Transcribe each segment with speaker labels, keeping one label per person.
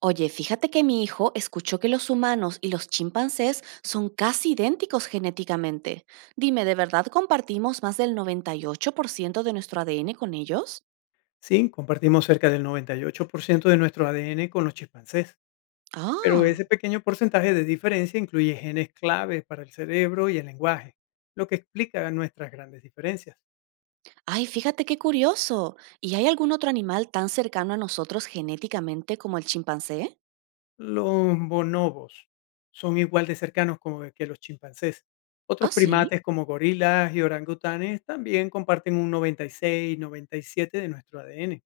Speaker 1: Oye, fíjate que mi hijo escuchó que los humanos y los chimpancés son casi idénticos genéticamente. Dime, ¿de verdad compartimos más del 98% de nuestro ADN con ellos?
Speaker 2: Sí, compartimos cerca del 98% de nuestro ADN con los chimpancés, pero
Speaker 1: Ah,
Speaker 2: ese pequeño porcentaje de diferencia incluye genes clave para el cerebro y el lenguaje, lo que explica nuestras grandes diferencias.
Speaker 1: ay, fíjate qué curioso. ¿Y hay algún otro animal tan cercano a nosotros genéticamente como el chimpancé?
Speaker 2: Los bonobos son igual de cercanos como que los chimpancés. Otros
Speaker 1: Ah, sí.
Speaker 2: primates como gorilas y orangutanes también comparten un 96-97 de nuestro ADN.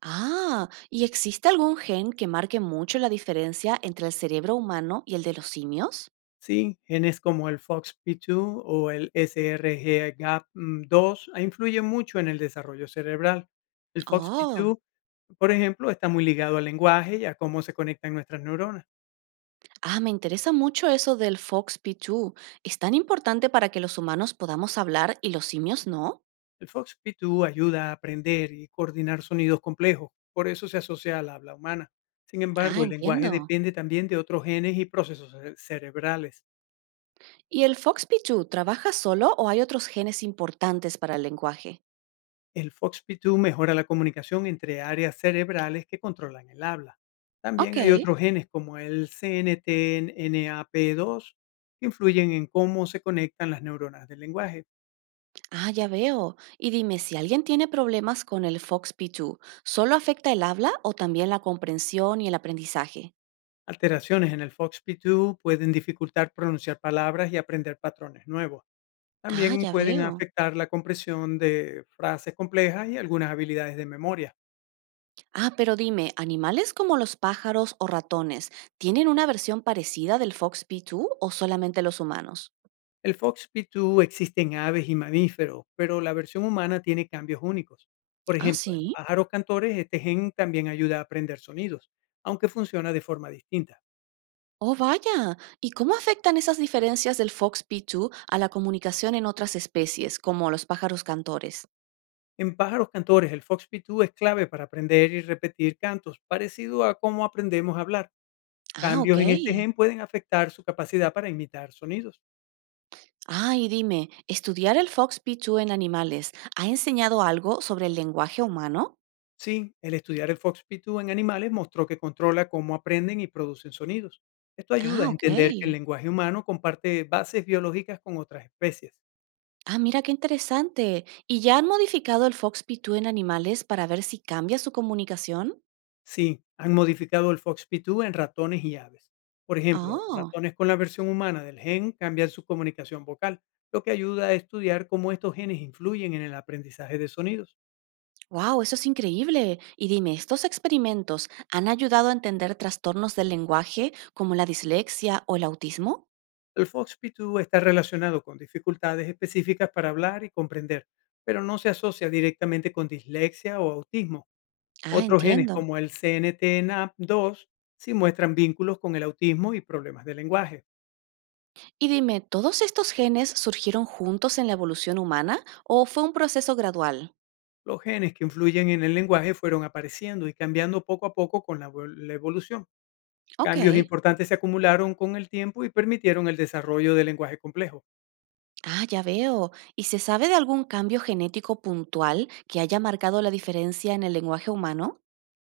Speaker 1: Ah, ¿y existe algún gen que marque mucho la diferencia entre el cerebro humano y el de los simios?
Speaker 2: Sí, genes como el FOXP2 o X P dos o el SRGAP2 influyen mucho en el desarrollo cerebral. El
Speaker 1: Ah.
Speaker 2: FOXP2, por ejemplo, está muy ligado al lenguaje y a cómo se conectan nuestras neuronas.
Speaker 1: Ah. Me interesa mucho eso del FOXP2. ¿Es tan importante para que los humanos podamos hablar y los simios no?
Speaker 2: El FOXP2 ayuda a aprender y coordinar sonidos complejos, por eso se asocia al habla humana. Sin
Speaker 1: Ah,
Speaker 2: embargo, el lenguaje
Speaker 1: entiendo.
Speaker 2: depende también de otros genes y procesos cerebrales.
Speaker 1: ¿Y el FOXP2 trabaja solo o hay otros genes importantes para el lenguaje?
Speaker 2: El FOXP2 mejora la comunicación entre áreas cerebrales que controlan el habla.
Speaker 1: Ok.
Speaker 2: También hay otros genes como el CNTNAP2 que influyen en cómo se conectan las neuronas del lenguaje.
Speaker 1: Ah, ya veo. Y dime, si alguien tiene problemas con el FOXP2, ¿solo afecta el habla o también la comprensión y el aprendizaje?
Speaker 2: Alteraciones en el FOXP2 pueden dificultar pronunciar palabras y aprender patrones nuevos.
Speaker 1: Ah,
Speaker 2: También
Speaker 1: ya
Speaker 2: pueden
Speaker 1: veo.
Speaker 2: afectar la compresión de frases complejas y algunas habilidades de memoria.
Speaker 1: Ah, pero dime, ¿animales como los pájaros o ratones tienen una versión parecida del FOXP2 o solamente los humanos?
Speaker 2: El FOXP2 existe en aves y mamíferos, pero la versión humana tiene cambios únicos. Por
Speaker 1: Ah,
Speaker 2: ejemplo, en
Speaker 1: sí.
Speaker 2: pájaros cantores este gen también ayuda a aprender sonidos, aunque funciona de forma distinta.
Speaker 1: Oh, vaya. ¿Y cómo afectan esas diferencias del FOXP2 a la comunicación en otras especies, como los pájaros cantores?
Speaker 2: En pájaros cantores el FOXP2 es clave para aprender y repetir cantos, parecido a cómo aprendemos a hablar.
Speaker 1: Ah, ok.
Speaker 2: Cambios en este gen pueden afectar su capacidad para imitar sonidos.
Speaker 1: Ah, y dime, ¿estudiar el FOXP2 en animales ha enseñado algo sobre el lenguaje humano?
Speaker 2: Sí, el estudiar el foxpitu en animales mostró que controla cómo aprenden y producen sonidos. Esto ayuda
Speaker 1: Ah,
Speaker 2: a
Speaker 1: ok.
Speaker 2: entender que el lenguaje humano comparte bases biológicas con otras especies.
Speaker 1: Ah, mira qué interesante. ¿Y ya han modificado el FOXP2 en animales para ver si cambia su comunicación?
Speaker 2: Sí, han modificado el foxpitu en ratones y aves. Por ejemplo,
Speaker 1: Oh.
Speaker 2: ratones con la versión humana del gen cambian su comunicación vocal, lo que ayuda a estudiar cómo estos genes influyen en el aprendizaje de sonidos.
Speaker 1: Wow, eso es increíble. Y dime, ¿estos experimentos han ayudado a entender trastornos del lenguaje como la dislexia o el autismo?
Speaker 2: El foxpitu está relacionado con dificultades específicas para hablar y comprender, pero no se asocia directamente con dislexia o autismo.
Speaker 1: Ah,
Speaker 2: Otros genes
Speaker 1: entiendo.
Speaker 2: como el CNTNA2 sí muestran vínculos con el autismo y problemas de lenguaje.
Speaker 1: Y dime, ¿todos estos genes surgieron juntos en la evolución humana o fue un proceso gradual?
Speaker 2: Los genes que influyen en el lenguaje fueron apareciendo y cambiando poco a poco con la evolución.
Speaker 1: Ok.
Speaker 2: Cambios importantes se acumularon con el tiempo y permitieron el desarrollo del lenguaje complejo.
Speaker 1: Ah, ya veo. ¿Y se sabe de algún cambio genético puntual que haya marcado la diferencia en el lenguaje humano?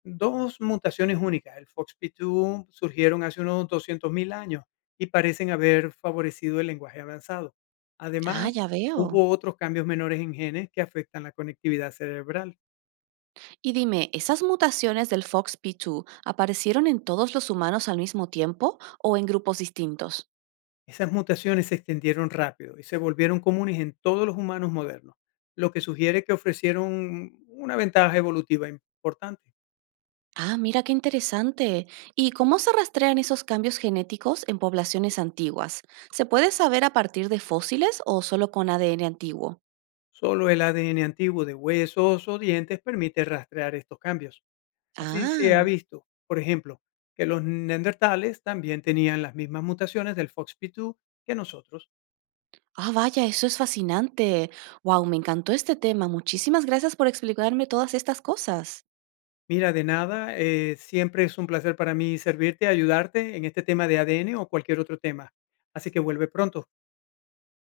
Speaker 2: Dos mutaciones únicas, el FOXP2, surgieron hace unos 200.000 años y parecen haber favorecido el lenguaje avanzado.
Speaker 1: Ah,
Speaker 2: Además,
Speaker 1: ya veo.
Speaker 2: hubo otros cambios menores en genes que afectan la conectividad cerebral.
Speaker 1: Y dime, ¿esas mutaciones del FOXP2 aparecieron en todos los humanos al mismo tiempo o en grupos distintos?
Speaker 2: Esas mutaciones se extendieron rápido y se volvieron comunes en todos los humanos modernos, lo que sugiere que ofrecieron una ventaja evolutiva importante.
Speaker 1: Ah, mira qué interesante. ¿Y cómo se rastrean esos cambios genéticos en poblaciones antiguas? ¿Se puede saber a partir de fósiles o solo con ADN antiguo?
Speaker 2: Solo el ADN antiguo de huesos o dientes permite rastrear estos cambios. Así se ha
Speaker 1: Ah,
Speaker 2: visto, por ejemplo, que los neandertales también tenían las mismas mutaciones del FOXP2 que nosotros.
Speaker 1: ah, vaya, eso es fascinante. Wow, me encantó este tema. Muchísimas gracias por explicarme todas estas cosas.
Speaker 2: Mira, de nada, siempre es un placer para mí servirte, ayudarte en este tema de ADN o cualquier otro tema. Así que vuelve pronto.